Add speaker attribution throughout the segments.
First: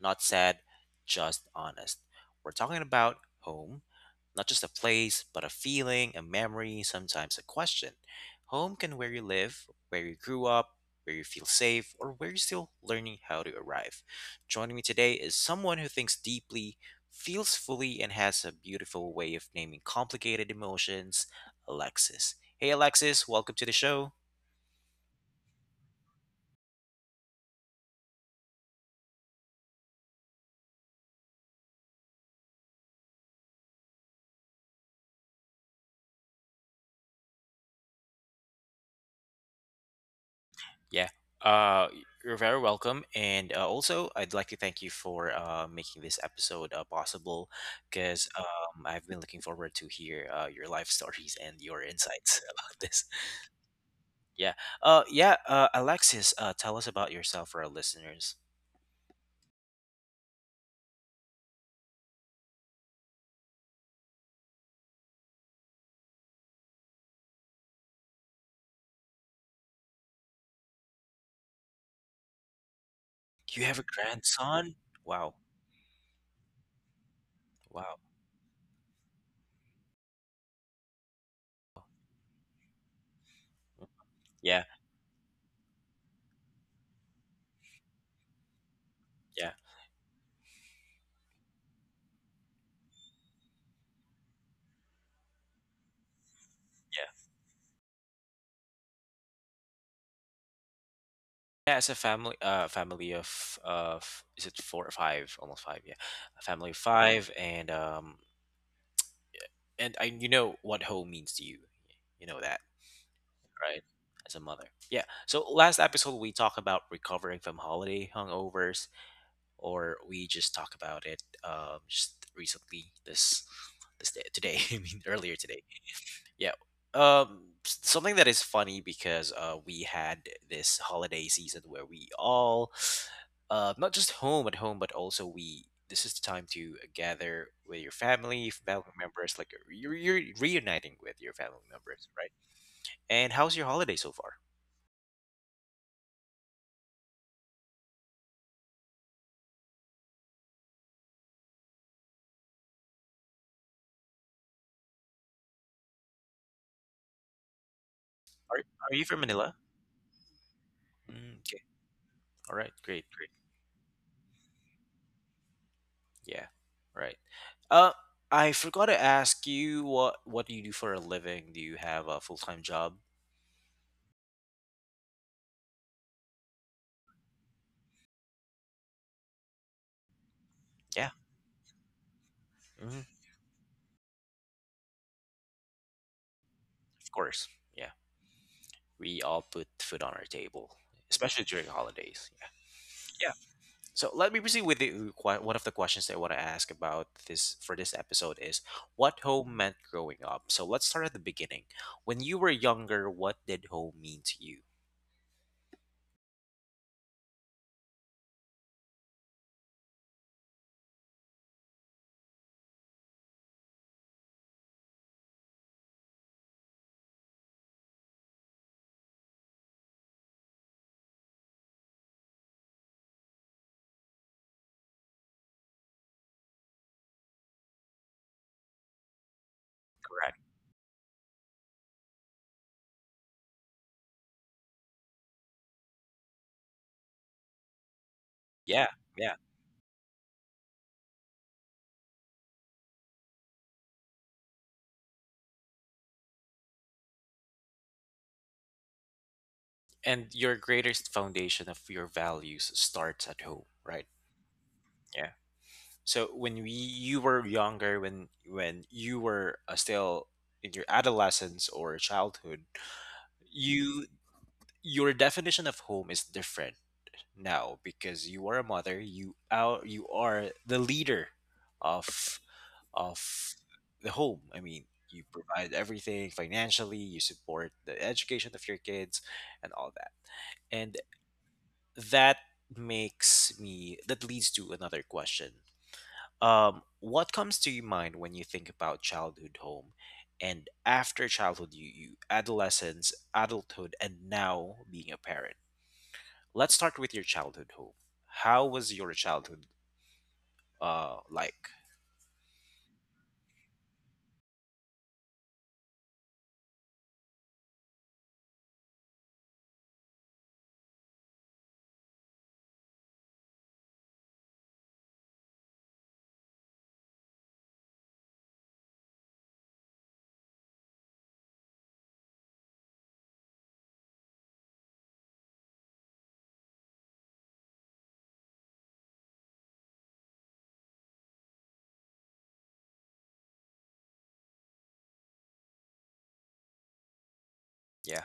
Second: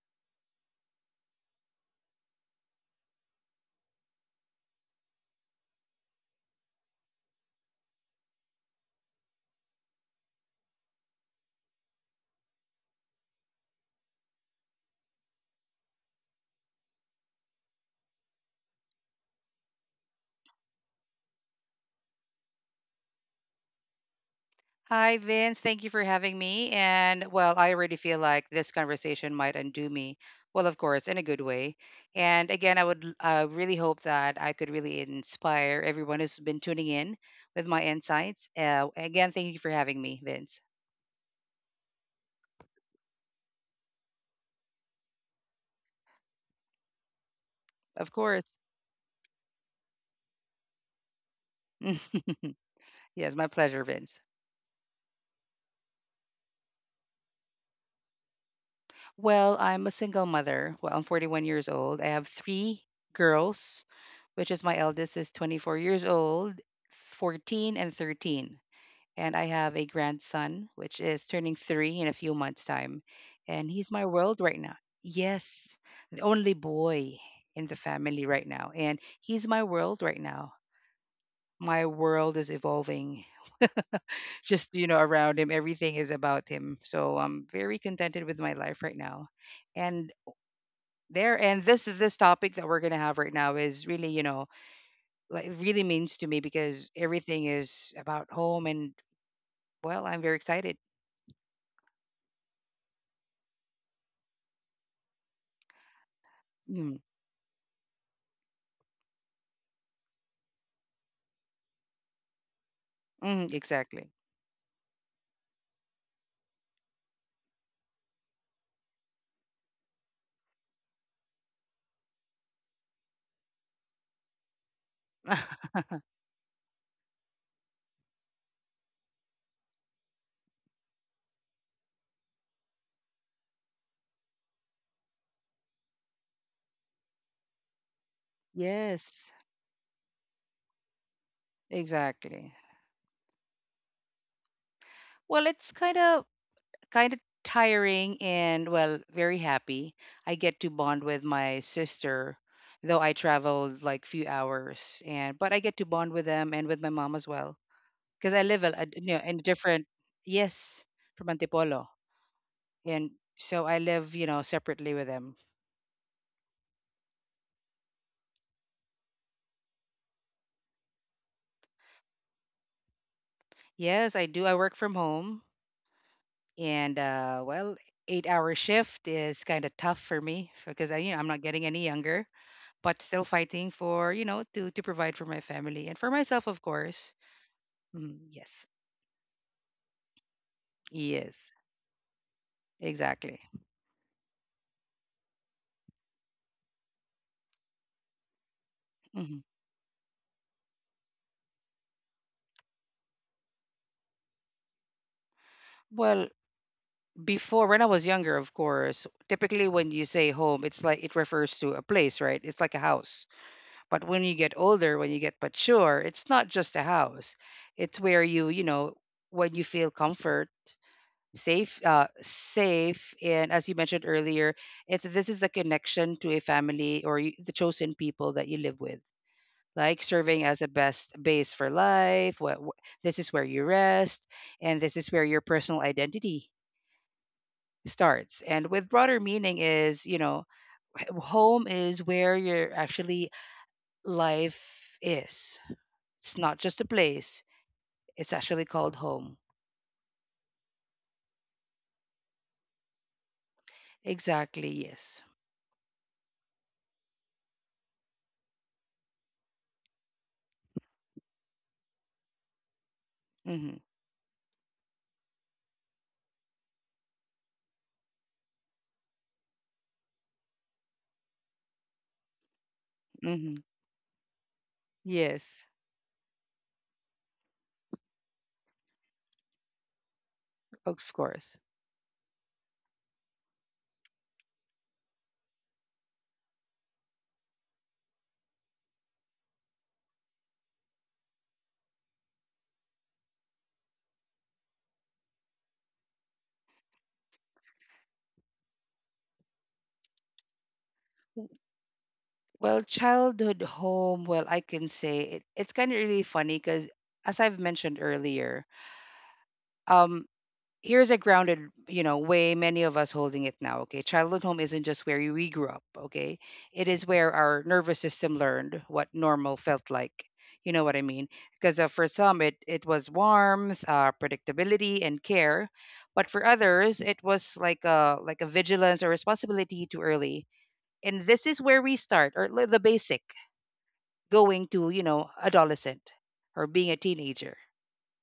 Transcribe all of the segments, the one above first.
Speaker 1: not sad, just honest. We're talking about home, not just a place, but a feeling, a memory, sometimes a question. Home can where you live, where you grew up, where you feel safe, or where you're still learning how to arrive. Joining me today is someone who thinks deeply, feels fully, and has a beautiful way of naming complicated emotions, Alexis. Hey, Alexis, welcome to the show.
Speaker 2: Hi, Vince. Thank you for having me. And well, I already feel like this conversation might undo me. Well, of course, in a good way. And again, I would really hope that I could really inspire everyone who's been tuning in with my insights. Again, thank you for having me, Vince.
Speaker 1: Yeah. Uh, you're very welcome. And also, I'd like to thank you for making this episode possible
Speaker 2: Of
Speaker 1: because
Speaker 2: course.
Speaker 1: I've been looking forward to hear your life stories and your insights about this.
Speaker 2: Yes, my pleasure, Vince.
Speaker 1: Yeah. Yeah. Alexis, tell us about yourself for our listeners.
Speaker 2: Well, I'm a single mother. Well, I'm 41 years old. I have three girls, which is my eldest is 24 years old, 14, and 13. And I have a grandson which is turning three in a few months' time,
Speaker 1: You
Speaker 2: and
Speaker 1: have a
Speaker 2: he's my world right
Speaker 1: grandson?
Speaker 2: now.
Speaker 1: Wow.
Speaker 2: Yes, the only boy in the
Speaker 1: Wow.
Speaker 2: family right now, and he's my world right now. My world is evolving,
Speaker 1: Mm, yeah.
Speaker 2: just you know, around him. Everything is about him. So I'm very contented with my life right now,
Speaker 1: Yeah.
Speaker 2: and there and this topic that we're gonna have right now is really you know like really means to me because
Speaker 1: Yeah.
Speaker 2: everything is about home, and well, I'm very excited.
Speaker 1: Yeah, it's a family, family of, is it four or five? Almost five, yeah. A family of
Speaker 2: Mm.
Speaker 1: five, and I what home means to you. You know that,
Speaker 2: Mm,
Speaker 1: right?
Speaker 2: exactly.
Speaker 1: As a mother. Yeah. So last episode we talked about recovering from holiday hungovers or we just talked about it just recently this day, today, I mean earlier today. Yeah. Something that is funny because we had this holiday season where we all, not just home at home, but also we. This is the time to gather with your family, family
Speaker 2: Yes,
Speaker 1: members. Like you're reuniting with your family members, right?
Speaker 2: exactly.
Speaker 1: And how's your holiday so far?
Speaker 2: Well, it's kind of tiring and well, very happy. I get to bond with my sister, though I traveled like few hours, and but I get to bond with them and with my mom as well because I
Speaker 1: Are
Speaker 2: live
Speaker 1: Are you
Speaker 2: you know
Speaker 1: from
Speaker 2: in a
Speaker 1: Manila?
Speaker 2: different. Yes, from
Speaker 1: Mm, okay.
Speaker 2: Antipolo,
Speaker 1: All right. Great.
Speaker 2: and
Speaker 1: Great.
Speaker 2: so I live you know separately with them.
Speaker 1: Yeah. Right. Uh, I forgot to ask you what do you do for a living? Do you have a full time job?
Speaker 2: Yes, I do. I work from home, and well, 8 hour shift is kind of tough for me because I you
Speaker 1: Yeah.
Speaker 2: know I'm not getting any younger
Speaker 1: Hmm.
Speaker 2: but
Speaker 1: Of
Speaker 2: still fighting for you know to provide for my family and for myself of course.
Speaker 1: course. Yeah.
Speaker 2: Mm, yes.
Speaker 1: We all put food on our table, especially
Speaker 2: Yes,
Speaker 1: during holidays. Yeah. Yeah.
Speaker 2: exactly.
Speaker 1: So let me proceed with one of the questions that I want to ask about this for this episode is what
Speaker 2: Hmm,
Speaker 1: home meant growing up. So let's start at the beginning. When you were younger, what did home mean to you?
Speaker 2: well, before when I was younger of course typically when you say home it's like it refers to a place, right? It's like a house. But when you get older, when you get mature, it's not just a house. It's where you know when you feel comfort, safe, safe, and as you mentioned earlier, it's this is the connection to a family or the chosen people that you live with, like
Speaker 1: Correct.
Speaker 2: serving as a best base for life. This is where you rest, and this is where your personal identity starts. And with
Speaker 1: Yeah,
Speaker 2: broader
Speaker 1: yeah.
Speaker 2: meaning is, you know, home is where your actually life is. It's not just a place. It's actually called home.
Speaker 1: And your greatest foundation of your values starts at home, right?
Speaker 2: Exactly. Yes.
Speaker 1: Yeah. So when you were younger, when you were still in your adolescence or childhood,
Speaker 2: Mhm.
Speaker 1: you your definition of home is different now because you are a mother you are the leader of of
Speaker 2: Mhm.
Speaker 1: the home. I mean, you
Speaker 2: Yes.
Speaker 1: provide everything financially, you support the education of your kids and all that. And
Speaker 2: Of course.
Speaker 1: that makes me that leads to another question. What comes to your mind when you think about childhood home and after childhood, you adolescence, adulthood and now being a parent. Let's start with your childhood home. How was your childhood like?
Speaker 2: Well, childhood home, well, I can say it, it's kind of really funny because, as I've mentioned earlier, um, here's a grounded, you know, way many of us holding it now. Okay. Childhood home isn't just where we grew up. Okay. It is where our nervous system learned what normal felt like. You know what I mean? Because for some, it was warmth, predictability, and care. But for others, it was like a vigilance or responsibility too early. And this is where we start, or the basic going to, you know, adolescent or being a teenager.
Speaker 1: Yeah.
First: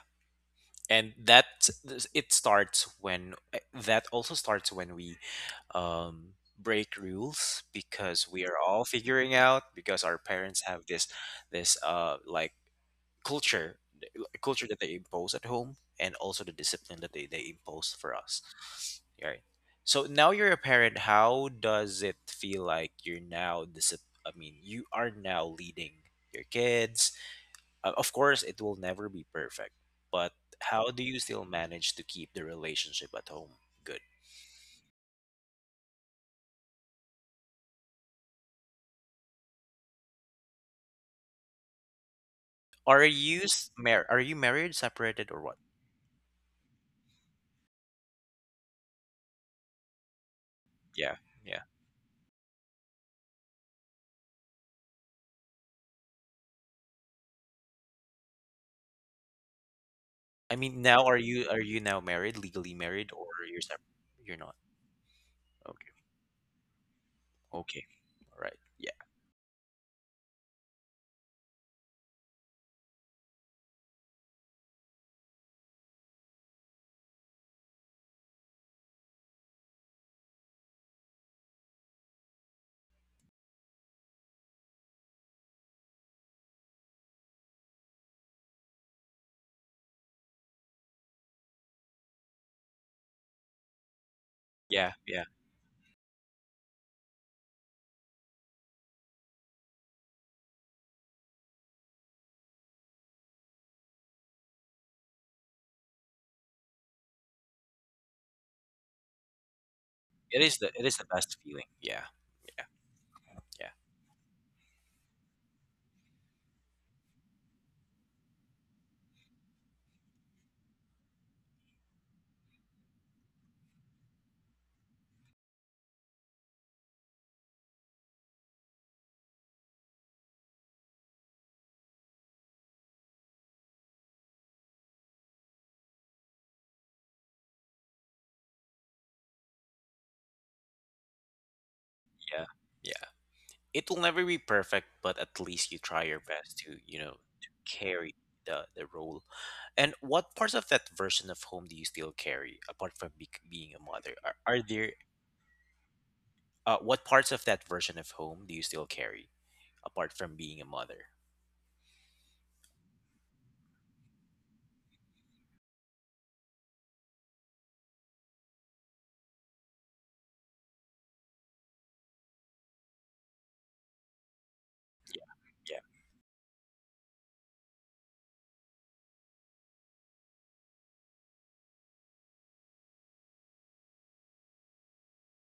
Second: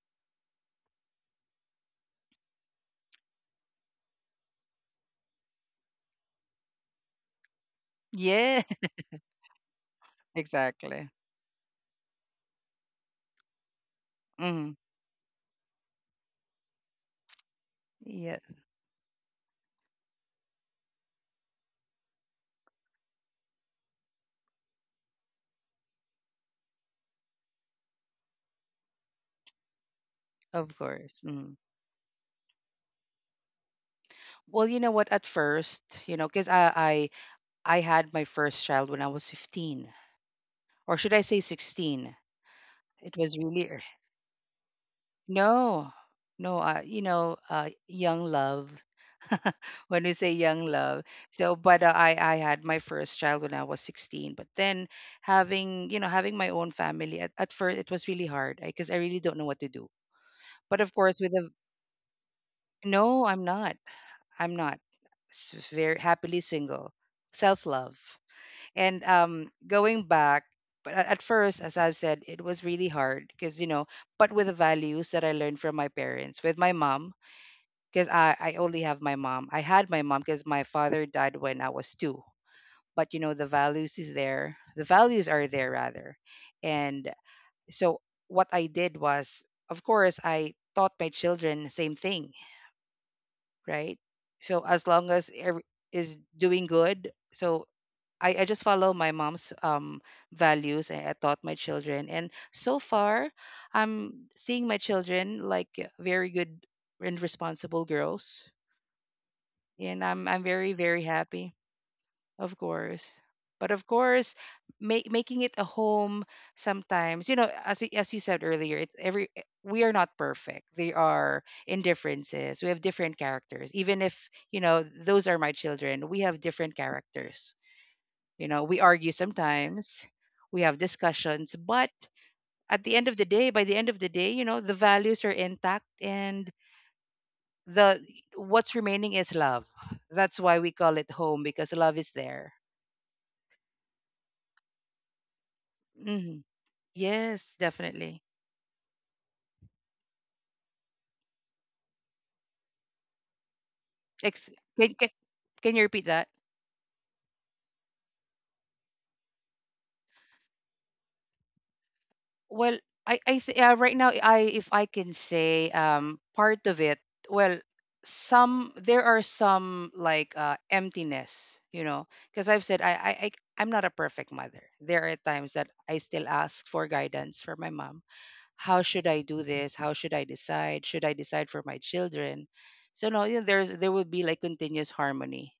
Speaker 1: And that also starts when we um break rules because we are
Speaker 2: Yeah,
Speaker 1: all figuring out because our parents have this
Speaker 2: exactly.
Speaker 1: this uh like culture, like, culture
Speaker 2: Hmm.
Speaker 1: that they impose at home and also the discipline that they impose for us, right? So now you're a parent, how does it feel like you're now I mean, you are now leading your kids? Of course it will never be perfect, but
Speaker 2: Of
Speaker 1: how do
Speaker 2: course.
Speaker 1: you still
Speaker 2: Mm.
Speaker 1: manage to keep the relationship at home good?
Speaker 2: Well, you know what? At first, you know, because I had my first child when I was 15, or should I say 16?
Speaker 1: are
Speaker 2: It was
Speaker 1: you
Speaker 2: really
Speaker 1: s- mar- are you married, separated or what?
Speaker 2: no, no. You know, young love. When we say young love,
Speaker 1: Yeah,
Speaker 2: so
Speaker 1: yeah.
Speaker 2: but I had my first child when I was 16. But then having you know having my own family at first it was really hard because I really don't know what to do.
Speaker 1: I
Speaker 2: But
Speaker 1: mean,
Speaker 2: of
Speaker 1: now are
Speaker 2: course, with
Speaker 1: you
Speaker 2: a
Speaker 1: now married, legally married,
Speaker 2: no,
Speaker 1: or
Speaker 2: I'm
Speaker 1: you're
Speaker 2: not.
Speaker 1: separate you're
Speaker 2: I'm
Speaker 1: not?
Speaker 2: not.
Speaker 1: Okay,
Speaker 2: Very happily single, self
Speaker 1: okay.
Speaker 2: love.
Speaker 1: Right. Yeah.
Speaker 2: And going back, but at first, as I've said, it was really hard because, you know, but with the values that I learned from my parents, with my mom, because I only have my mom. I had my mom because my father died when I was two. But, you know, the values is there. The values are there, rather. And so what I did was, of course, I taught my children the same thing, right? So as
Speaker 1: Yeah.
Speaker 2: long
Speaker 1: Yeah.
Speaker 2: as every, is doing good, so I just follow my mom's values and I taught my children. And so far, I'm seeing my children like very good and responsible girls. And
Speaker 1: It
Speaker 2: I'm
Speaker 1: is the
Speaker 2: very,
Speaker 1: it is
Speaker 2: very
Speaker 1: the best
Speaker 2: happy,
Speaker 1: feeling. Yeah.
Speaker 2: of
Speaker 1: Yeah.
Speaker 2: course. But
Speaker 1: Yeah.
Speaker 2: of course, making it a home sometimes, you know, as, as you said earlier, it's every we are not perfect. There are indifferences. We have different characters. Even if, you know, those are my children, we have different characters you know, we argue sometimes, we have discussions, but at the end of the day, by the end of the day, you know, the values are intact and the what's remaining is love. That's why we call it home because love is
Speaker 1: Yeah.
Speaker 2: there.
Speaker 1: Yeah. It will never be perfect, but at least you try your
Speaker 2: Hmm.
Speaker 1: best to
Speaker 2: Yes,
Speaker 1: carry
Speaker 2: definitely.
Speaker 1: the role. And what parts of that version of home do you still carry apart from bec being a mother? Are,
Speaker 2: Ex-
Speaker 1: are
Speaker 2: can,
Speaker 1: there,
Speaker 2: can, can you repeat that?
Speaker 1: what parts of that version of home do you still carry apart from being a mother?
Speaker 2: Well, right now I if I can say part of it, well, some there are some like emptiness, you know, because I've said I'm not a perfect mother. There are times that
Speaker 1: Yeah.
Speaker 2: I still ask for guidance for my mom. How should I do this? How should I decide? Should I decide for my children? So no, you know, there would be like continuous harmony.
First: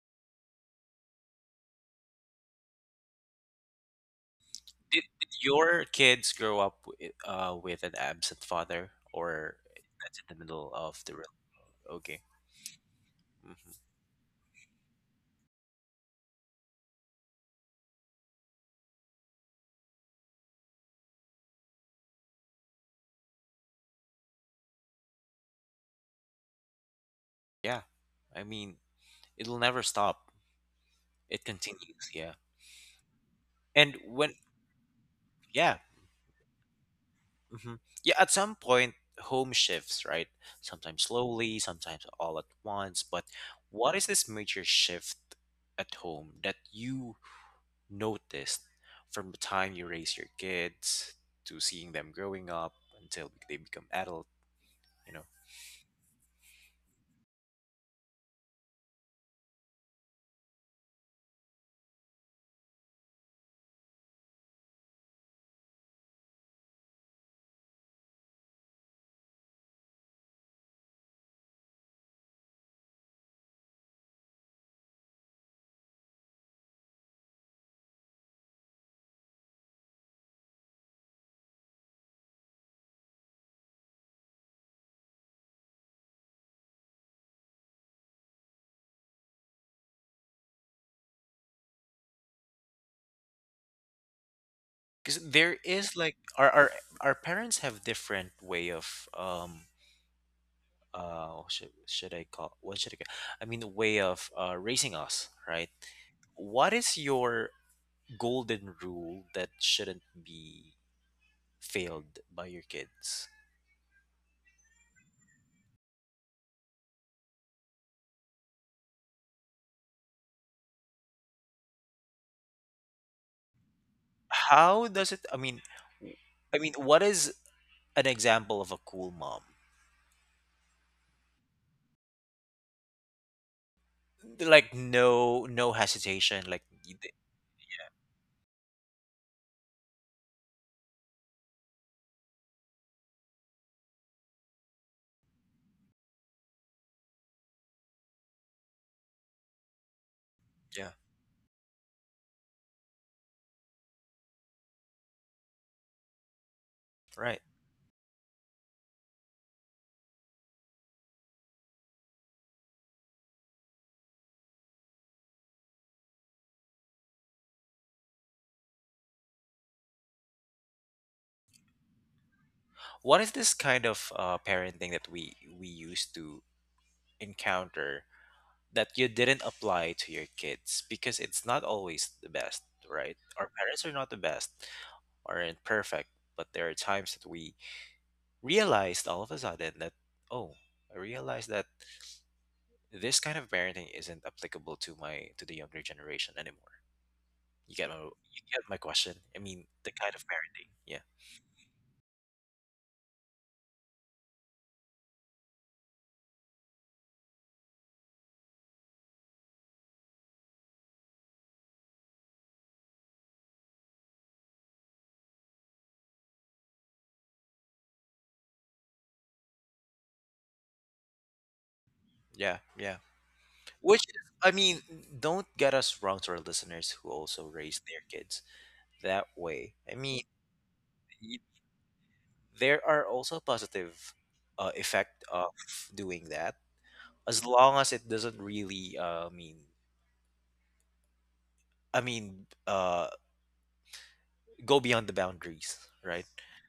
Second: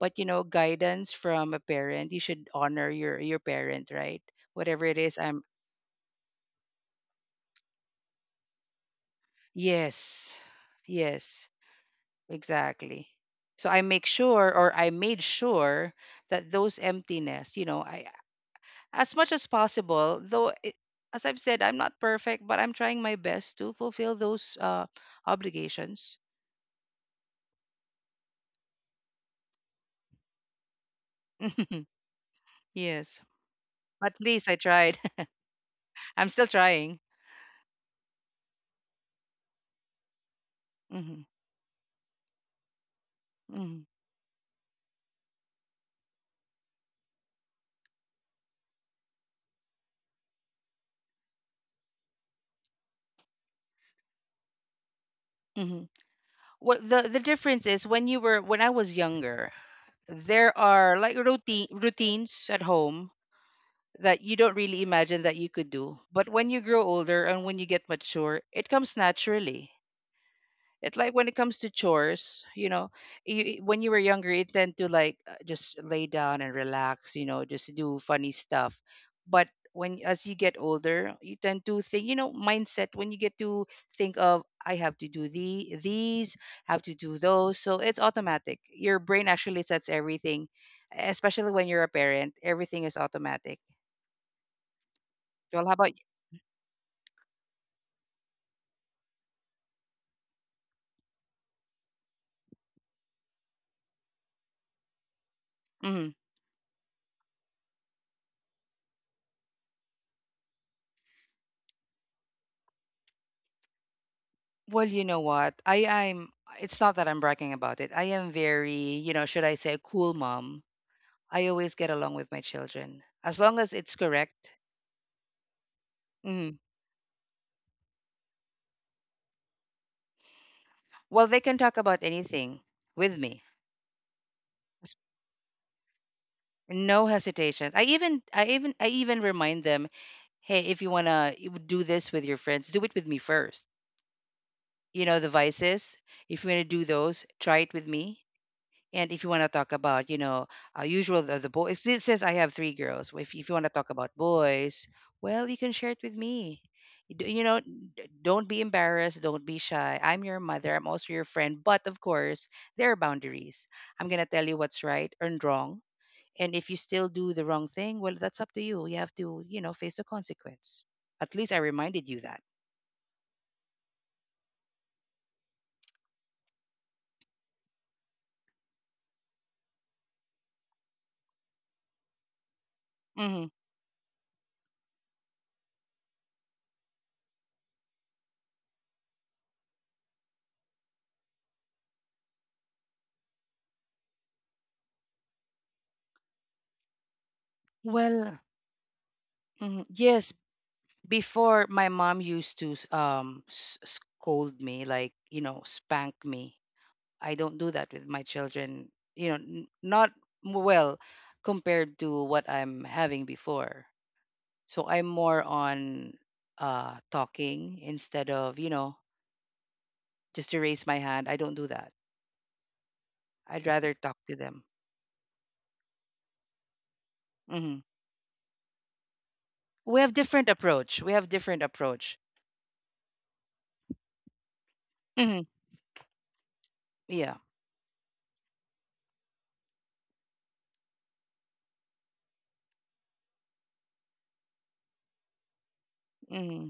Speaker 2: But you know, guidance from a parent, you should honor your parent, right? Whatever it
Speaker 1: Did,
Speaker 2: is,
Speaker 1: did
Speaker 2: I'm
Speaker 1: your kids grow up with an absent father or that's in
Speaker 2: yes.
Speaker 1: the middle of the real?
Speaker 2: Yes,
Speaker 1: Okay.
Speaker 2: exactly. So
Speaker 1: Mm-hmm.
Speaker 2: I make sure or I made sure that those emptiness, you know, I as much as possible, though it, as I've said, I'm not perfect, but I'm trying my best to fulfill those obligations.
Speaker 1: Yeah. I mean, it'll never stop. It continues, yeah.
Speaker 2: Yes.
Speaker 1: And
Speaker 2: At
Speaker 1: when
Speaker 2: least I tried.
Speaker 1: Yeah.
Speaker 2: I'm still trying.
Speaker 1: Mhm. Yeah, at some point home shifts, right? Sometimes
Speaker 2: Mhm.
Speaker 1: slowly, sometimes all at once, but
Speaker 2: Mhm.
Speaker 1: what is this major shift at home that you noticed from the time you raise your kids to seeing them growing up until they become adult, you know?
Speaker 2: Mhm. What the difference is when you were when I was younger, there are like routines at home that you don't really imagine that you could do. But when you grow older and when you get mature, it comes naturally. It's like when it comes to chores, you know, you, when you were younger, you tend to like just lay down and relax, you know, just do funny stuff. But when as you get older, you tend to think, you know, mindset. When you get to think of, I have to do these, have to do those, so it's automatic. Your brain actually sets everything, especially when you're a parent. Everything is automatic.
Speaker 1: Cuz there
Speaker 2: Well, how about?
Speaker 1: is like our parents have different way of what should I call what should I call, I mean a way of raising us, right?
Speaker 2: Mhm.
Speaker 1: What is your golden rule that shouldn't be failed by your kids?
Speaker 2: Well, you know what? I I'm it's not that I'm bragging about it. I am very, you know, should I say cool mom. I always get along with my children as long as it's correct.
Speaker 1: How does it I mean, w-
Speaker 2: Mhm.
Speaker 1: I mean, what is an example of a cool mom?
Speaker 2: Well, they can talk about anything with me.
Speaker 1: Like,
Speaker 2: S-
Speaker 1: no, no hesitation, like,
Speaker 2: No hesitation. I even remind them, "Hey, if you want to do this with your friends, do it with me first. You know, the vices, if you want to do those, try it with me. And if you want to talk about, you know,
Speaker 1: yeah,
Speaker 2: usual the boys, it says I have three girls. If you want to talk about boys, well, you can share it with me.
Speaker 1: right.
Speaker 2: You know, don't be embarrassed. Don't be shy. I'm your mother. I'm also your friend. But of course, there are boundaries. I'm going to tell you what's right and wrong. And if you still do the wrong thing, well, that's up to you. You have to, you know, face the consequence. At least I reminded you that.
Speaker 1: What is this kind of parenting that we used to encounter that you didn't apply to your kids because it's not always the best, right?
Speaker 2: Hmm.
Speaker 1: Our parents are not the best, aren't perfect, but there are times that we realized all of a sudden that, oh, I realized that this kind of parenting isn't applicable to my to the younger generation anymore. You get my
Speaker 2: Well,
Speaker 1: you get my question. I mean,
Speaker 2: mhm,
Speaker 1: the kind of
Speaker 2: yes,
Speaker 1: parenting. Yeah.
Speaker 2: before my mom used to scold me like you know spank me. I don't do that with my children, you know, not well, compared to what I'm having before. So I'm more on talking instead of you know just to raise my hand. I don't do that.
Speaker 1: Yeah, yeah.
Speaker 2: I'd rather
Speaker 1: Which is,
Speaker 2: talk to
Speaker 1: I
Speaker 2: them.
Speaker 1: mean, don't get us wrong to our listeners who also
Speaker 2: Hmm.
Speaker 1: raise their kids that way. I mean,
Speaker 2: We have different approach.
Speaker 1: there are also positive effect
Speaker 2: Hmm.
Speaker 1: of doing that
Speaker 2: Yeah.
Speaker 1: as long as it doesn't really mean, I mean, go beyond the boundaries, right?
Speaker 2: Hmm.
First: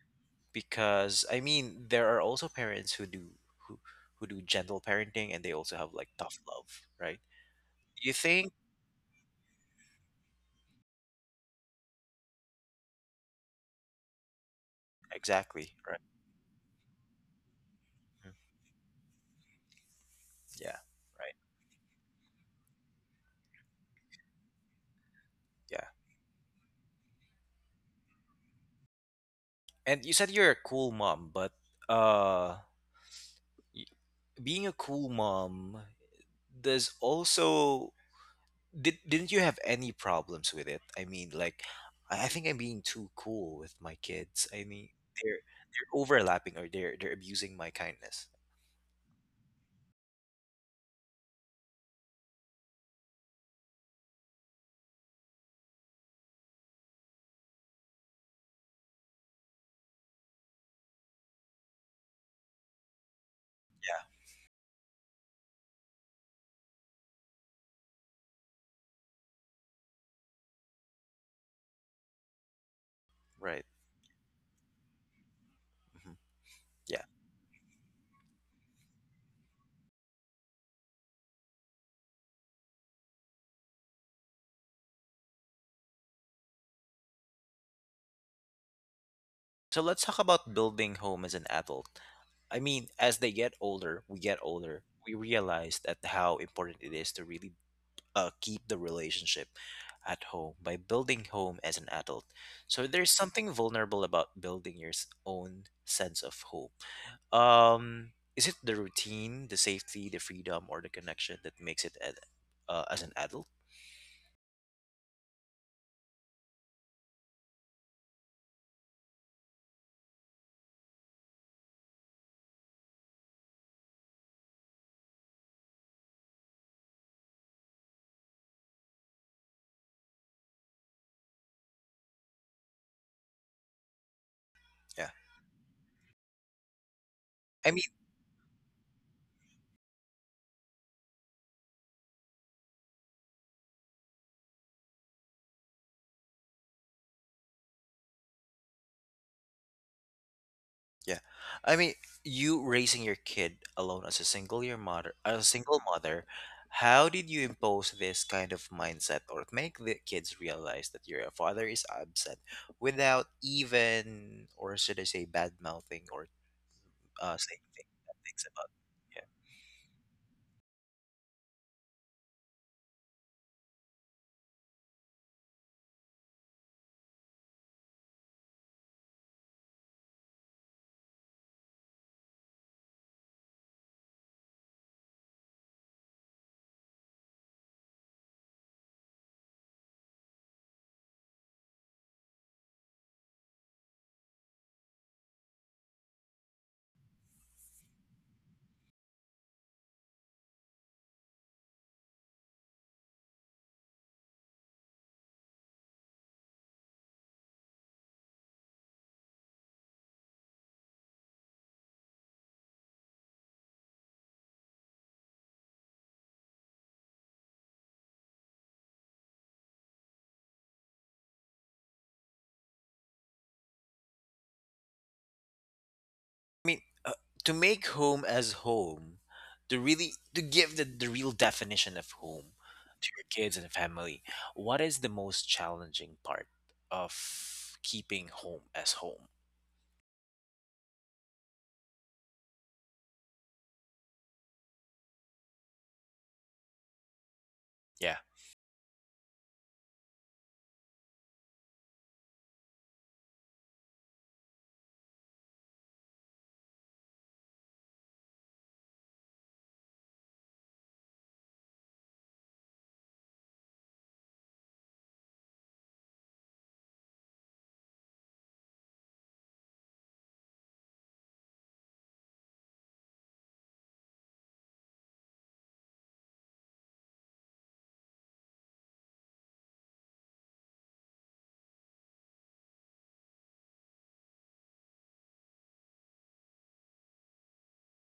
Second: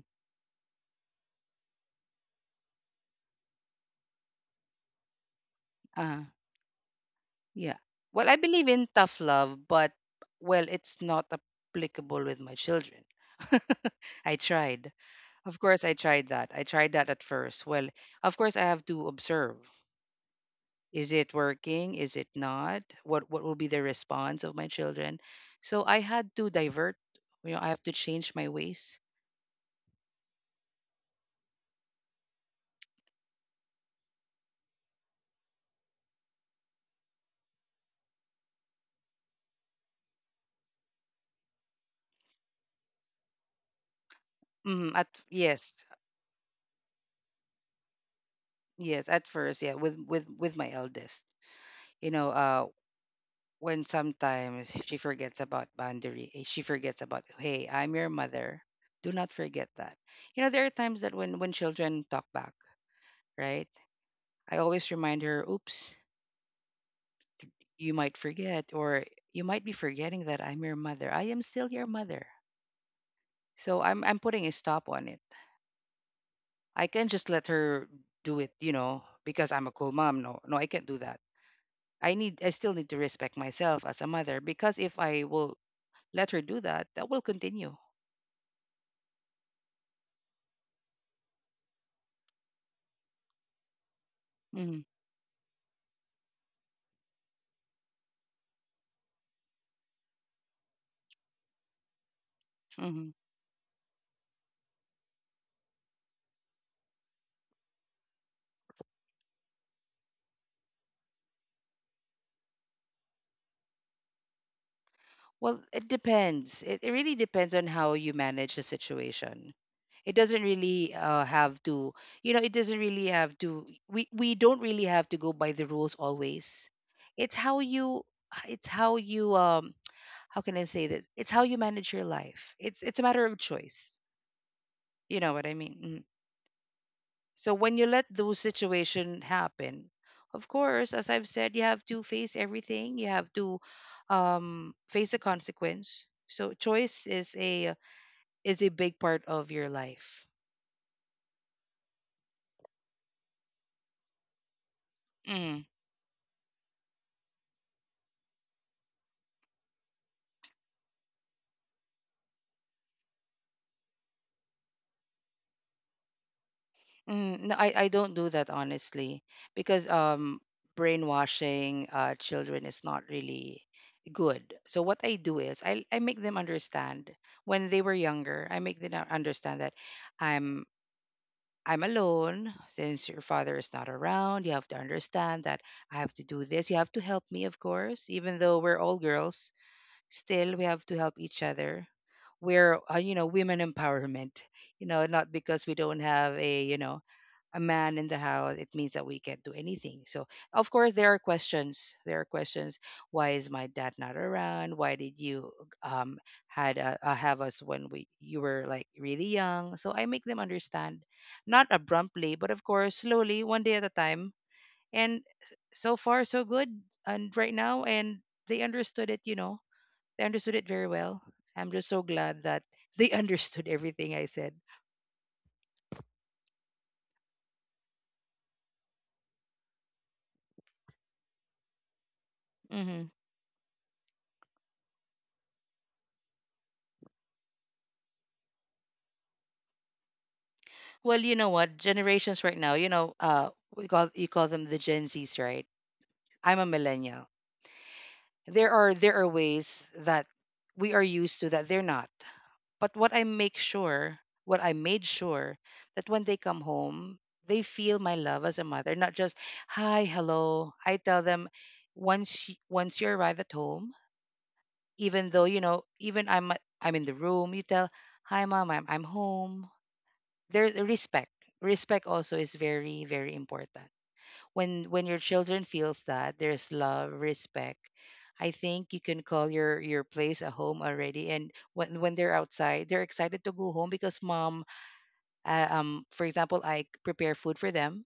Speaker 1: Because I mean there are also parents who who, do gentle parenting and they also have like
Speaker 2: Uh-huh.
Speaker 1: tough love, right?
Speaker 2: Yeah.
Speaker 1: You
Speaker 2: Well, I
Speaker 1: think?
Speaker 2: believe in tough love, but well, it's not applicable with my children. I tried. Of
Speaker 1: Exactly,
Speaker 2: course, I
Speaker 1: right?
Speaker 2: tried that. I tried that at first. Well,
Speaker 1: Mhm.
Speaker 2: of course, I have to observe.
Speaker 1: Yeah,
Speaker 2: Is it
Speaker 1: right.
Speaker 2: working? Is it not? What will be the response of my children? So
Speaker 1: Yeah.
Speaker 2: I had to divert. You know, I have to change my ways.
Speaker 1: And you said you're a cool mom, but uh y- being a cool mom does also did didn't you have any problems with it? I mean, like, I think I'm being too cool with my kids. I mean,
Speaker 2: Mm, at
Speaker 1: they're
Speaker 2: yes,
Speaker 1: they're overlapping or they're abusing my kindness.
Speaker 2: yes, at first, yeah, with with my eldest. You know, uh, when sometimes she forgets about boundary, she forgets about, hey, I'm your mother, do not forget that. You know, there are times that when children talk back, right?
Speaker 1: Yeah,
Speaker 2: I always remind her, oops, you might forget, or you might be forgetting that I'm your mother. I am still your mother.
Speaker 1: right.
Speaker 2: So I'm putting a stop on it.
Speaker 1: Hmm.
Speaker 2: I
Speaker 1: Yeah.
Speaker 2: can't just let her do it, you know, because I'm a cool mom. No, no, I can't do that. I still need to respect myself as a mother, because if I will let her do that, that will continue.
Speaker 1: So let's talk about building home as an adult. I mean, as they get
Speaker 2: Hmm.
Speaker 1: older. We realize that how important it is to really keep the relationship at home by building home as an adult. So there's something vulnerable about building your own sense of home. Is it the routine, the safety, the freedom, or the connection that makes it as an adult?
Speaker 2: Well, it depends. It really depends on how you manage the situation. It doesn't really have to, it doesn't really have to, we don't really have to go by the rules always. It's how you, it's how you, um, how can I say this? It's how you manage your life. It's a matter of choice.
Speaker 1: Yeah.
Speaker 2: You know what I mean? Mm. So
Speaker 1: I
Speaker 2: when
Speaker 1: mean,
Speaker 2: you let those situation happen, of course, as I've said, you have to face everything. You have to face the consequence. So choice is a big part of your life.
Speaker 1: yeah. I mean, you raising your kid alone as a
Speaker 2: Mm.
Speaker 1: single mother, how did you impose this kind of mindset or make the kids realize that your father is absent without even, or should I say, bad mouthing or
Speaker 2: Mm, no,
Speaker 1: saying
Speaker 2: I
Speaker 1: things,
Speaker 2: don't
Speaker 1: bad
Speaker 2: do
Speaker 1: things
Speaker 2: that,
Speaker 1: about?
Speaker 2: honestly,
Speaker 1: Yeah.
Speaker 2: because brainwashing children is not really good. So what I do is I make them understand. When they were younger, I make them understand that I'm I'm alone since your father is not around. You have to understand that I have to do this. You have to help me, of course. Even though we're all girls, still we have to help each other. We're, women empowerment. Not because we don't have a, man in the house, it means that we can't do anything. So of course there are questions, there are questions. Why is my dad not around? Why did you um had have us when we you were like really young? So I make them understand, not abruptly, but of course slowly, one day at a time. And so far, so good. And right now, and they understood it, they understood it very well. I'm just so glad that they understood everything I said.
Speaker 1: I mean, to make home as home, to give the real definition of home
Speaker 2: Hmm.
Speaker 1: to your kids and family, what is the most challenging part of keeping home as home?
Speaker 2: Well, you know what? Generations right now, we call, you call them the Gen Zs, right? I'm a millennial.
Speaker 1: Yeah,
Speaker 2: There are ways that we are used to that they're not. But what I made sure, that when they come home, they feel my love as a mother, not just hi, hello. I tell them, once once you arrive at home, even though, even I'm in the room, you tell, hi, mom, I'm home. There, the respect, respect also is very, very important. When your children feels that there's love, respect, I think you can call your place a home already. And when they're outside, they're excited to go home because mom, for example, I prepare food for them.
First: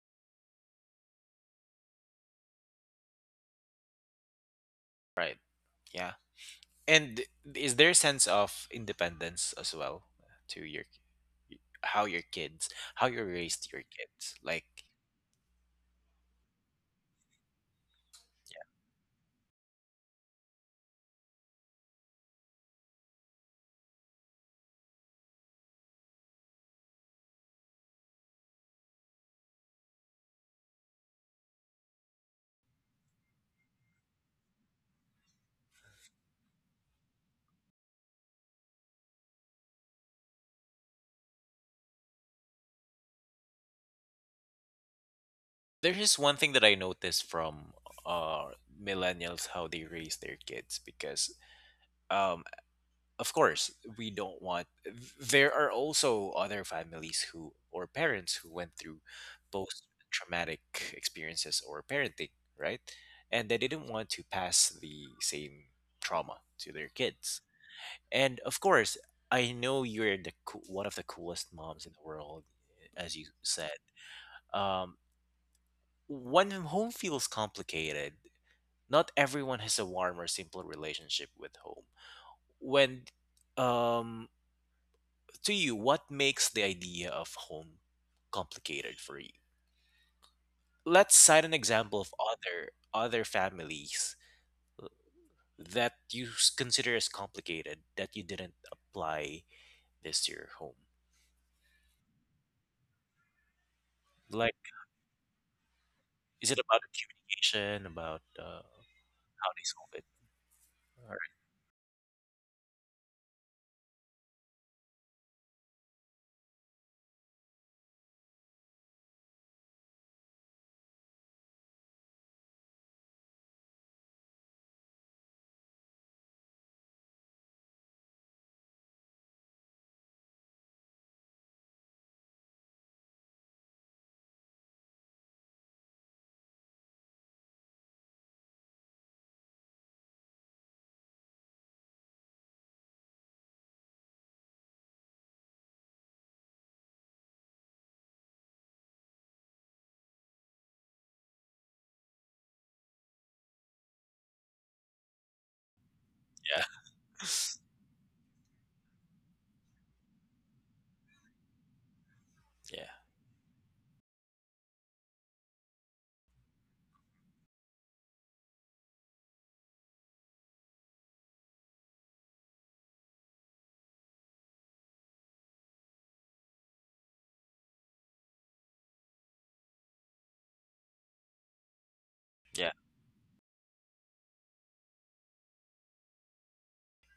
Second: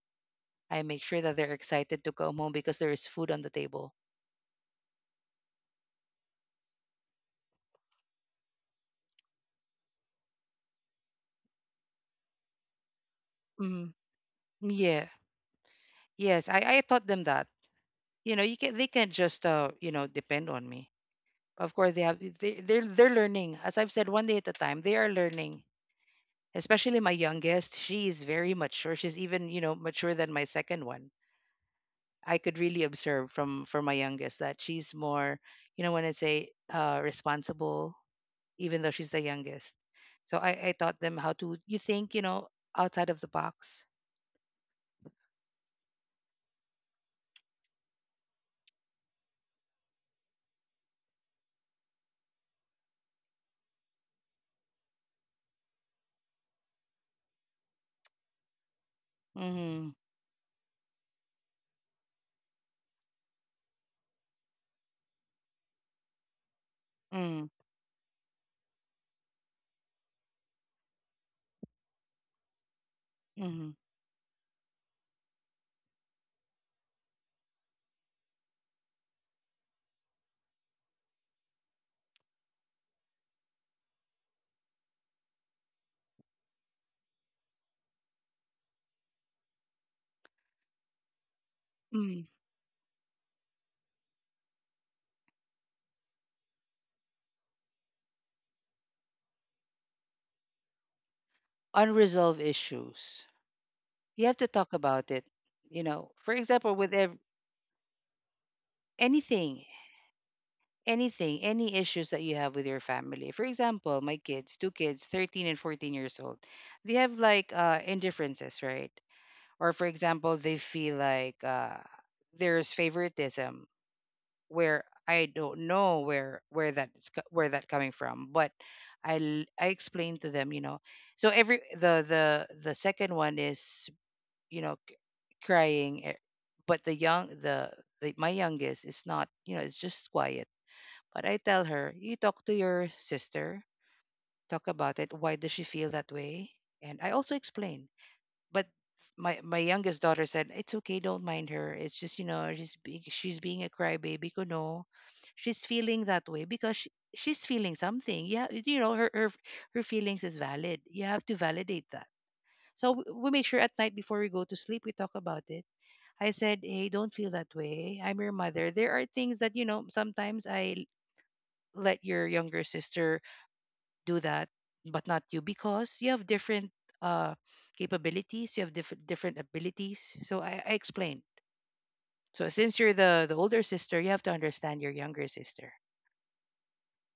Speaker 2: I make sure that they're excited to come home because there is food on the table.
Speaker 1: right. Yeah, and is there a sense of independence as well to your how your kids how you raised your
Speaker 2: Mm,
Speaker 1: kids? Like,
Speaker 2: yeah. Yes, I taught them that, you know you can they can't just depend on me. Of course they have, they're learning, as I've said, one day at a time, they are learning. Especially my youngest, she's very mature, she's even, mature than my second one. I could really observe, from my youngest, that she's more, you know, when I say, responsible, even though she's the youngest. So I taught them how to, you think, you know, outside of the box.
Speaker 1: there is one thing that I noticed from uh millennials how they raise their kids because um of course we don't want there are also other families who or parents who went through post
Speaker 2: Mm-hmm.
Speaker 1: traumatic experiences or parenting, right? And they didn't want to pass the same trauma to their kids.
Speaker 2: Mm-hmm.
Speaker 1: And of course I know you're the one of the coolest moms in the world, as you
Speaker 2: Mm-hmm.
Speaker 1: said. um, when home feels complicated, not everyone has a warm or simple relationship with home. When um To you, what makes the idea of home complicated for you? Let's cite an example of
Speaker 2: Mm.
Speaker 1: other families that you consider as complicated that you didn't apply this to your home.
Speaker 2: Unresolved issues, you have to
Speaker 1: Like,
Speaker 2: talk about it, you know. For
Speaker 1: is it
Speaker 2: example,
Speaker 1: about
Speaker 2: with ev-
Speaker 1: communication? About how
Speaker 2: anything
Speaker 1: they solve it? Or,
Speaker 2: any issues that you have with your family. For example, my kids, two kids, 13 and 14 years old, they have like indifferences, right? Or for example, they feel like, there's favoritism, where I don't know where that's, co- where that coming from. But I explained to them. So every the second one is, you know, crying, but the my youngest is not, it's just quiet. But I tell her, you talk to your sister, talk about it, why does she feel that way. And I also explain, but my youngest daughter said, it's okay, don't mind her, it's just, she's being a crybaby, kuno. She's feeling that way
Speaker 1: yeah,
Speaker 2: because she's feeling something, yeah. You know, her feelings is valid, you have to validate that.
Speaker 1: yeah,
Speaker 2: So we make sure at night, before we go to sleep, we talk about it. I said, hey, don't feel that way. I'm your mother. There are things that, you know, sometimes I let your younger sister do that, but not you, because you have different uh, capabilities, you have different abilities. So I explained. So
Speaker 1: yeah.
Speaker 2: since you're the older sister, you have to understand your younger sister.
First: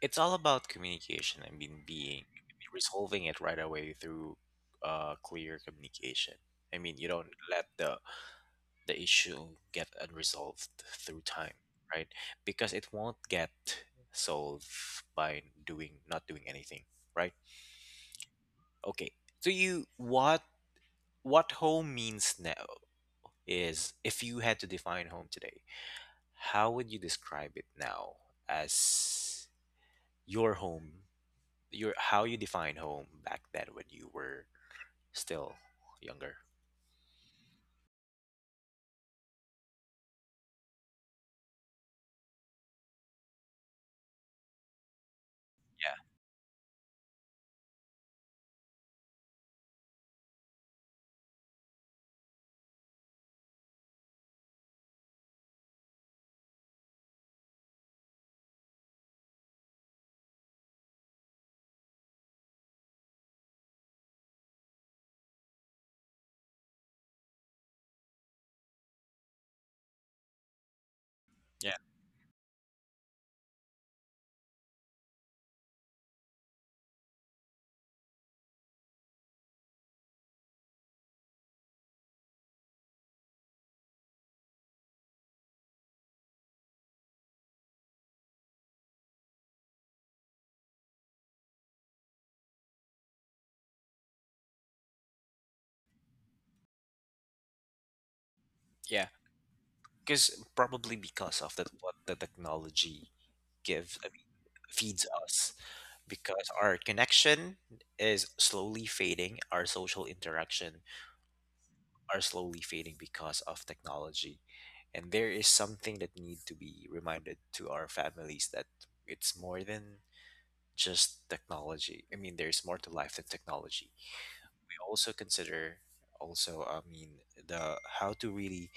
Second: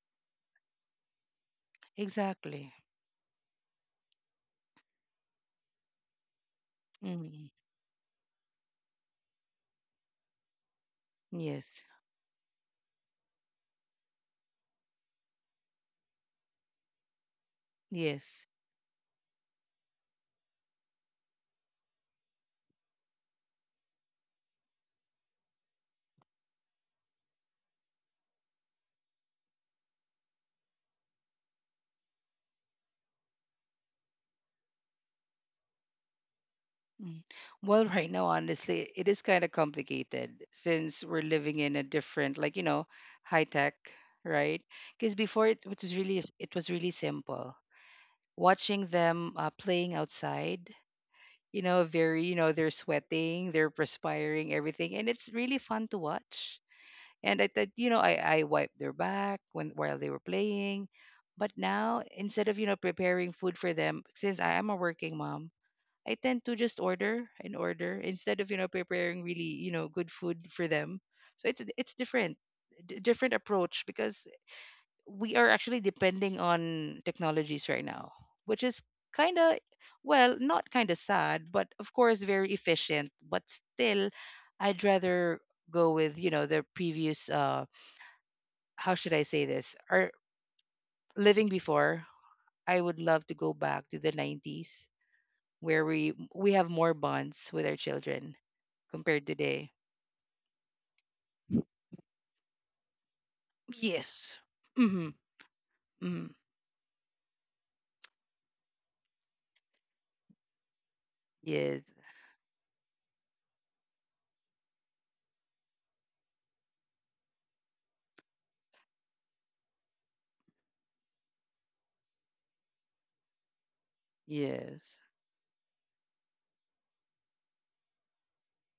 Speaker 1: It's all about communication. I mean, being
Speaker 2: Exactly.
Speaker 1: resolving it right away through clear communication. I mean, you don't
Speaker 2: Mhm.
Speaker 1: let the issue get unresolved through time,
Speaker 2: Yes.
Speaker 1: right? Because it won't get solved by doing not doing anything, right?
Speaker 2: Yes.
Speaker 1: Okay. So you what home means now is, if you had to define home today, how would you describe it now, as your home, your how you define home back then when you were still younger?
Speaker 2: Mm. Well, right now, honestly, it is kind of complicated, since we're living in a different, like, high tech, right? Because before, it was really simple. Watching them playing outside, very, they're sweating, they're perspiring, everything, and it's really fun to watch. And I you know, I wiped their back when while they were playing. But now, instead of, preparing food for them, since I am a working mom, I tend to just order and order instead of, preparing really, good food for them. So it's
Speaker 1: Yeah, yeah,
Speaker 2: it's different, different approach, because we are actually depending on technologies right now, which is kind of well, not kind of sad, but of course very efficient. But still, I'd rather go with, the previous, how should I say this? Or living before, I would love to go back to the 90s where we have more bonds with our children
Speaker 1: yeah.
Speaker 2: compared today.
Speaker 1: Because probably because of that, what the technology gives. I
Speaker 2: Yes.
Speaker 1: feeds
Speaker 2: Mm-hmm.
Speaker 1: us
Speaker 2: Mm-hmm.
Speaker 1: because our connection is slowly fading, our social interaction
Speaker 2: Yes.
Speaker 1: are slowly fading because of technology. And there is something that need to be reminded to our families that it's more than just technology. I mean, there's more to life than technology. We
Speaker 2: Yes.
Speaker 1: also consider also, I mean, the how to really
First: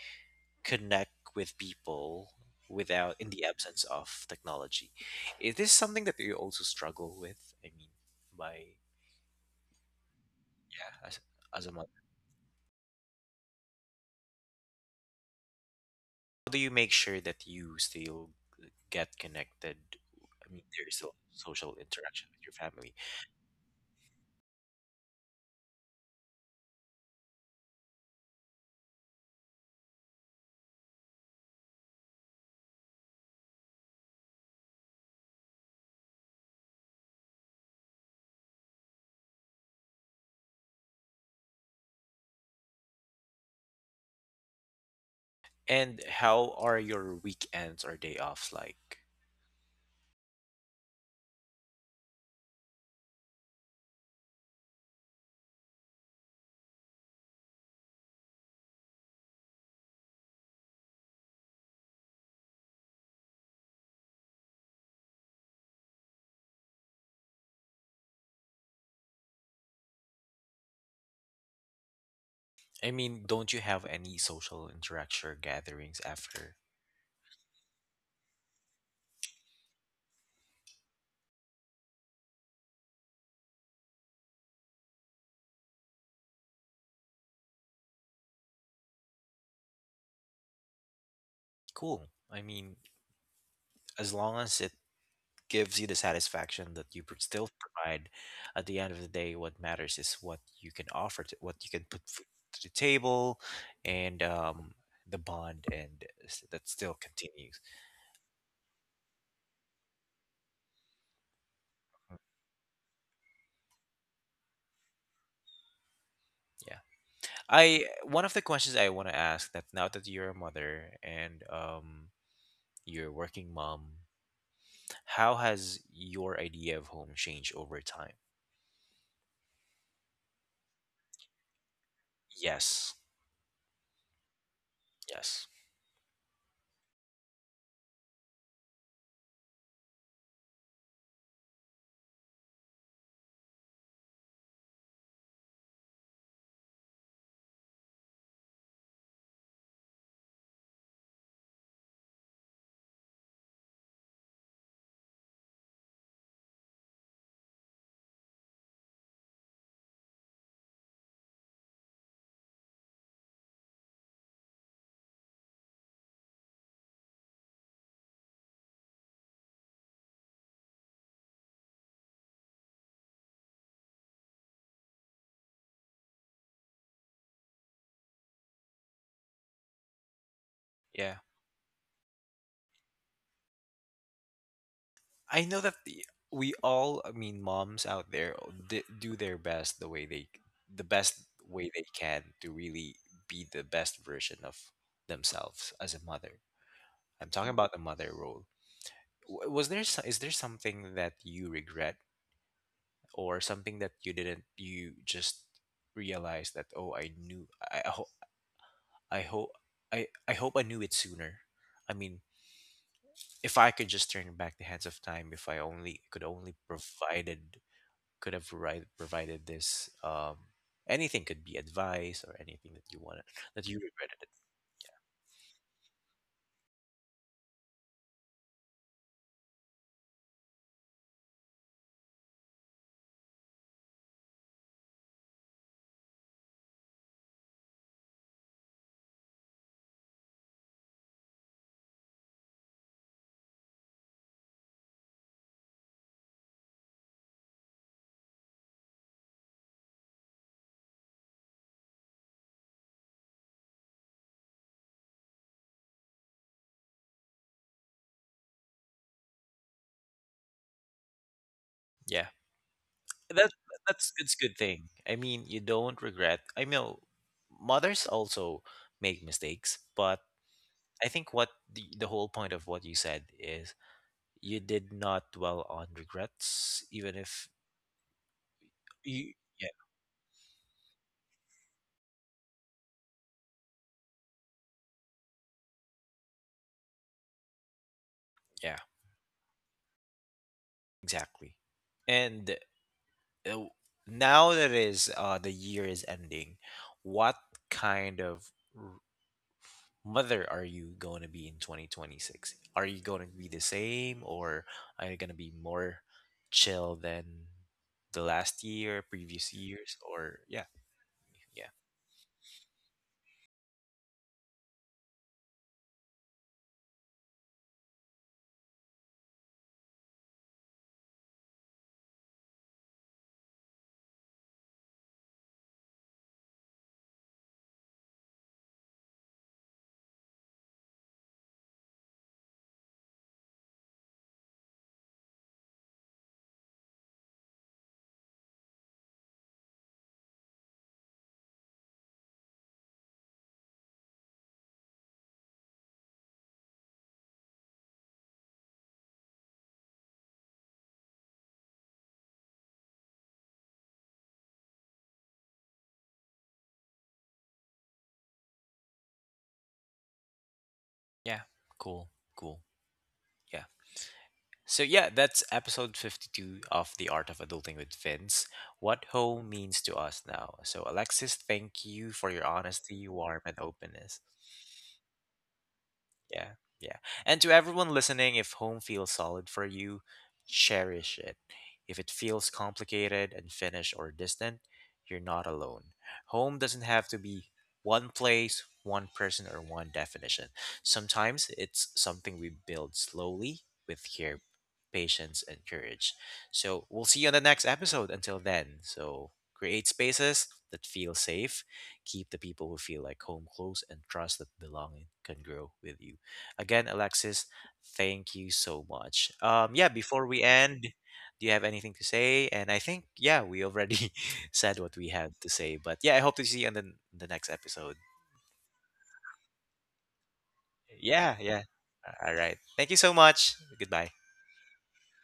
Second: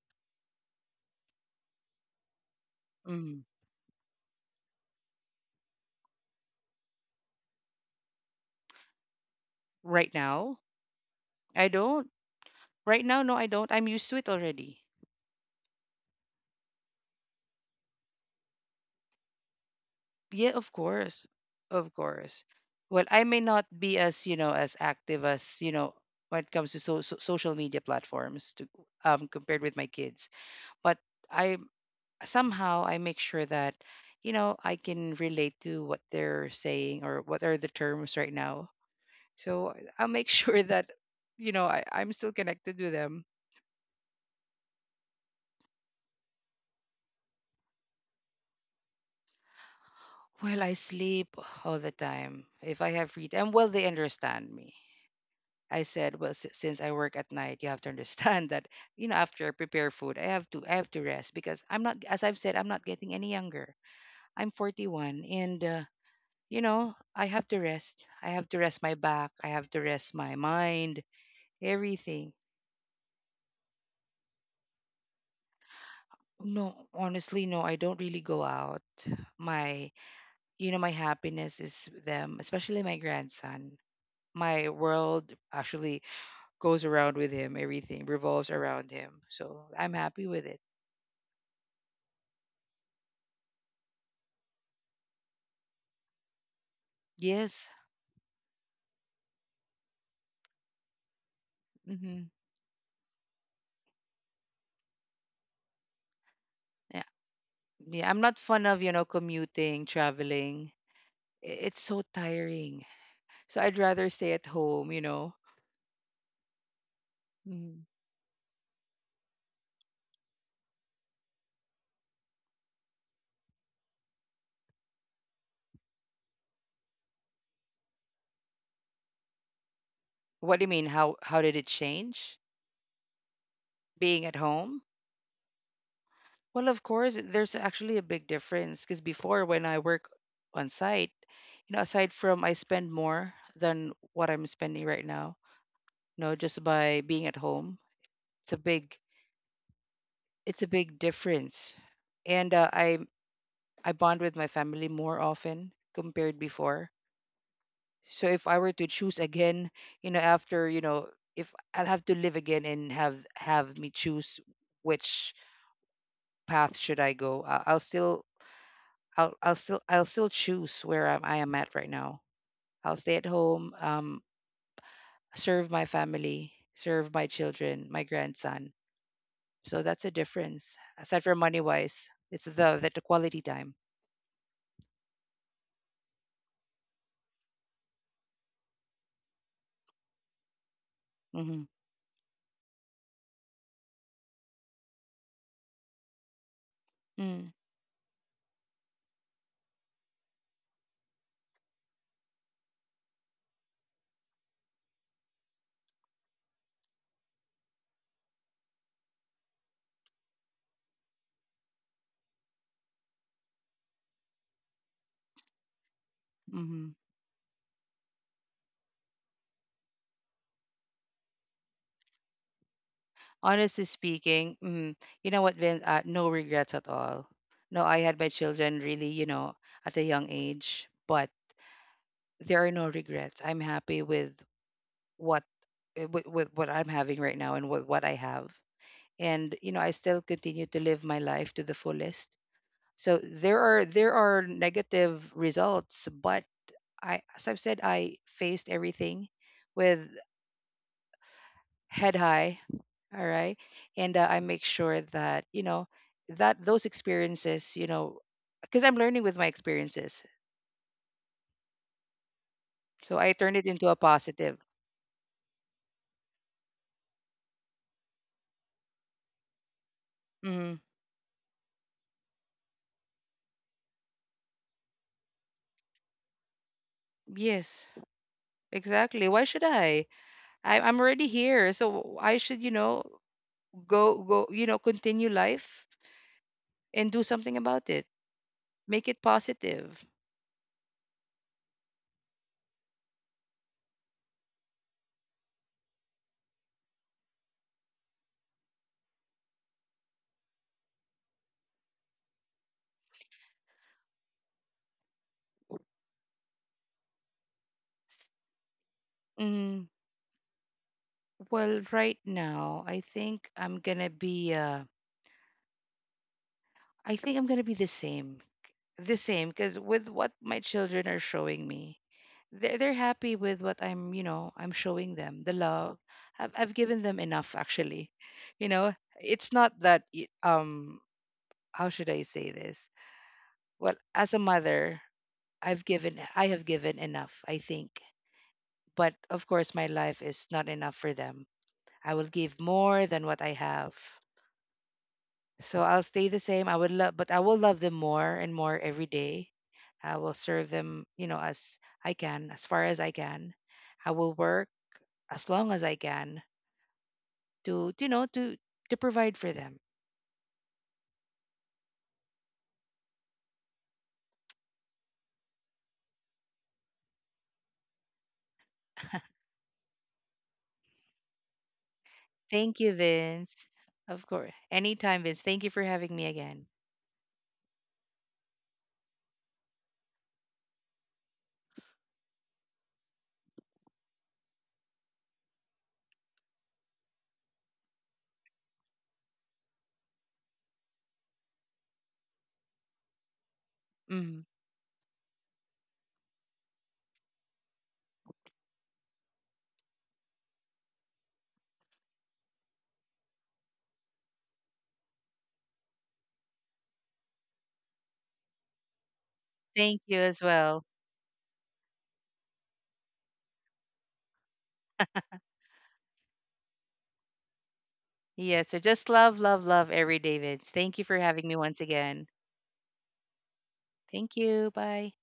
Speaker 1: connect with people without in
Speaker 2: Mm-hmm.
Speaker 1: the absence of technology. Is this something that you also struggle with? I mean, by
Speaker 2: Right now,
Speaker 1: yeah, as
Speaker 2: I
Speaker 1: a mother,
Speaker 2: don't. Right now, no, I don't. I'm used to it already.
Speaker 1: how do you make sure that you still get connected?
Speaker 2: Yeah,
Speaker 1: I mean,
Speaker 2: of
Speaker 1: there is still
Speaker 2: course.
Speaker 1: social
Speaker 2: Of
Speaker 1: interaction with
Speaker 2: course.
Speaker 1: your family.
Speaker 2: Well, I may not be as, as active as, when it comes to social media platforms to compared with my kids, but I somehow I make sure that, I can relate to what they're saying or what are the terms right now. So I'll make sure that, I'm still connected with them.
Speaker 1: And how are your weekends or day offs like?
Speaker 2: Well, I sleep all the time if I have free time. Well, they understand me. I said, well, since I work at night, you have to understand that, after I prepare food, I have to rest, because I'm not, as I've said, I'm not getting any younger. I'm 41, and I have to rest. I have to rest my back. I have to rest my mind, everything.
Speaker 1: I mean, don't you have any social interaction or gatherings after?
Speaker 2: No, honestly, no, I don't really go out. My, my happiness is with them, especially my grandson. My world actually goes around with him, everything revolves around him. So I'm happy with it.
Speaker 1: Cool. I mean, as long as it gives you the satisfaction that you still
Speaker 2: Yes.
Speaker 1: provide. At the end of the day, what matters is what you can offer, what you can put
Speaker 2: Hmm.
Speaker 1: to the table, and the bond, and that still
Speaker 2: Yeah.
Speaker 1: continues.
Speaker 2: Yeah. I'm not fond of, commuting, traveling. It's so tiring. So I'd rather stay at home.
Speaker 1: Yeah,
Speaker 2: Mm-hmm.
Speaker 1: I one of the questions I want to ask that now that you're a mother and you're a working mom, how has your idea of home changed over time?
Speaker 2: What do you mean? How did it change
Speaker 1: Yes,
Speaker 2: being at home?
Speaker 1: yes,
Speaker 2: Well, of course, there's actually a big difference, because before, when I work on site, aside from I spend more than what I'm spending right now, just by being at home, it's a big it's a big difference. And I bond with my family more often compared before. So if I were to choose again, after, if I'll have to live again and have me choose which path should I go, I'll still choose where I am at right now. I'll stay at home, serve my family, serve my children, my grandson. So that's a difference.
Speaker 1: yeah.
Speaker 2: Aside from money wise, it's the quality time.
Speaker 1: I know that we all, I mean, moms out there oh, do their best the best
Speaker 2: Mm-hmm.
Speaker 1: way they can to really be the best version of themselves as a mother. I'm talking
Speaker 2: Mm.
Speaker 1: about the mother role. Is there something that you regret or something that you didn't, you just realized that, oh, I knew, I hope, I hope, I hope I knew it sooner. I mean, if I could just turn back the hands of time, if I only
Speaker 2: Hmm.
Speaker 1: could have provided this anything could be advice or anything that you wanted that you
Speaker 2: Honestly
Speaker 1: regretted it.
Speaker 2: speaking, you know what, Vince? No regrets at all. No, I had my children really, at a young age, but there are no regrets. I'm happy with what what I'm having right now and with what I have. And I still continue to live my life to the fullest. So there are negative results, but I as I've said, I faced everything with head high. All right. And I make sure that, that those experiences, because I'm learning with my experiences.
Speaker 1: Yeah,
Speaker 2: So I
Speaker 1: that
Speaker 2: turn it into a
Speaker 1: that's it's good
Speaker 2: positive.
Speaker 1: thing. I mean, you don't regret. I know mothers also make mistakes, but
Speaker 2: Hmm.
Speaker 1: I think what the whole point of what you said is you did not dwell on regrets even if
Speaker 2: Yes, exactly.
Speaker 1: you
Speaker 2: Why should
Speaker 1: yeah,
Speaker 2: I? I'm already here, so I should, you know, go, continue life and do something about it.
Speaker 1: yeah,
Speaker 2: Make it positive.
Speaker 1: exactly. And uh, now that is the year is ending, what kind of mother are you going to be in 2026? Are you going to be the same or are you going to be more chill than the last year, previous
Speaker 2: Mm,
Speaker 1: years or yeah, yeah.
Speaker 2: well, right now, I think I'm gonna be. I think I'm gonna be the same, because with what my children are showing me, they're happy with what I'm showing them the love. I've given them enough, actually. You know, it's not that. How should I say this? Well, as a mother, I have given enough, I think. But of course my life is not enough for them. I will give more than what I have. So I'll stay the same. I will love them more and more every day. I will serve them, as I can, as far as I can. I will work as long as I can to you know to to provide for them.
Speaker 1: Yeah. Cool. Cool. Yeah. So yeah, that's episode 52 of The Art of Adulting with Vince. What home means to us now. So Alexis, thank you for your
Speaker 2: Thank you,
Speaker 1: honesty, warmth and
Speaker 2: Vince.
Speaker 1: openness.
Speaker 2: Of course. Anytime, Vince. Thank you for having me
Speaker 1: Yeah,
Speaker 2: again.
Speaker 1: yeah. And to everyone listening, if home feels solid for you, cherish it. If it feels complicated, unfinished, or distant, you're not alone. Home doesn't have to be one place, one person, or one definition. Sometimes it's something we build slowly with care,
Speaker 2: Mm.
Speaker 1: patience, and courage. So we'll see you on the next episode. Until then, so create spaces that feel safe, keep the people who feel like home close and trust that belonging can grow with you. Again, Alexis, thank you so much. Yeah,
Speaker 2: Thank you
Speaker 1: before
Speaker 2: as
Speaker 1: we end,
Speaker 2: well.
Speaker 1: do you have anything to say? And I think, yeah, we already said what we had to say. But yeah, I hope to see you on the next episode.
Speaker 2: Yeah, so just love, love, love every Davids. Thank you for
Speaker 1: Yeah,
Speaker 2: having me
Speaker 1: yeah.
Speaker 2: once again.
Speaker 1: All right. Thank you so much. Goodbye.
Speaker 2: Thank you. Bye.